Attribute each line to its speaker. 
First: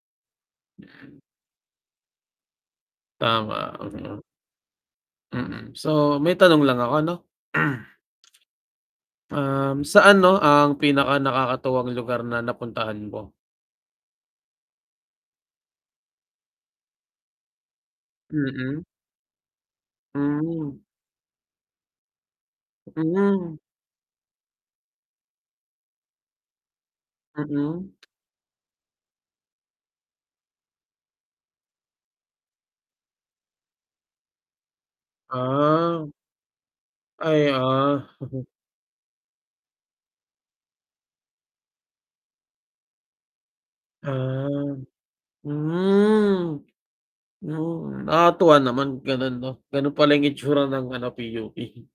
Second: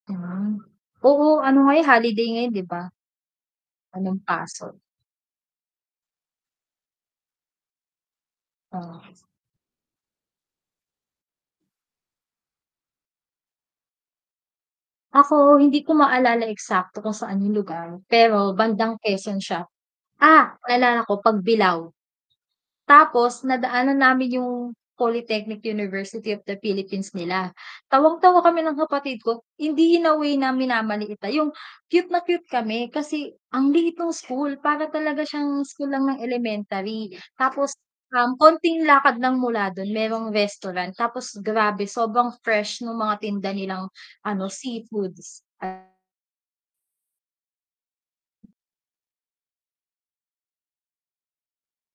Speaker 1: Ah. Oo nga. Oo, ano ngayon, holiday ngayon, 'di ba?
Speaker 2: Tama, mm.
Speaker 1: Walang pasok.
Speaker 2: Mm. So, may tanong lang ako ano?
Speaker 1: Ah.
Speaker 2: Uhm, saan 'no ang pinaka -nakakatuwang lugar na napuntahan mo?
Speaker 1: Ako hindi ko maalala eksakto kung saan yung lugar, pero
Speaker 2: Mm.
Speaker 1: bandang Quezon siya. Ah,
Speaker 2: Hmm.
Speaker 1: naalala ko, Pagbilao. Tapos,
Speaker 2: Hmm.
Speaker 1: nadaanan namin yung Polytechnic University of the Philippines nila.
Speaker 2: Mm.
Speaker 1: Tawang tawa kami ng kapatid ko, hindi in away na minamaliit, ah, yung cute na cute kami kasi ang liit no'ng school, para talaga siyang school lang
Speaker 2: Ah.
Speaker 1: ng elementary.
Speaker 2: Ay,
Speaker 1: Tapos
Speaker 2: ah.
Speaker 1: ah, konting lakad lang mula dun merong restaurant, tapos grabe sobrang fresh nung mga tinda nilang ano,
Speaker 2: Ah,
Speaker 1: seafoods.
Speaker 2: Hmm. Hmm nakakatuwa naman gano'n 'no? Gano'n pala yung itsura ng ano, PUP.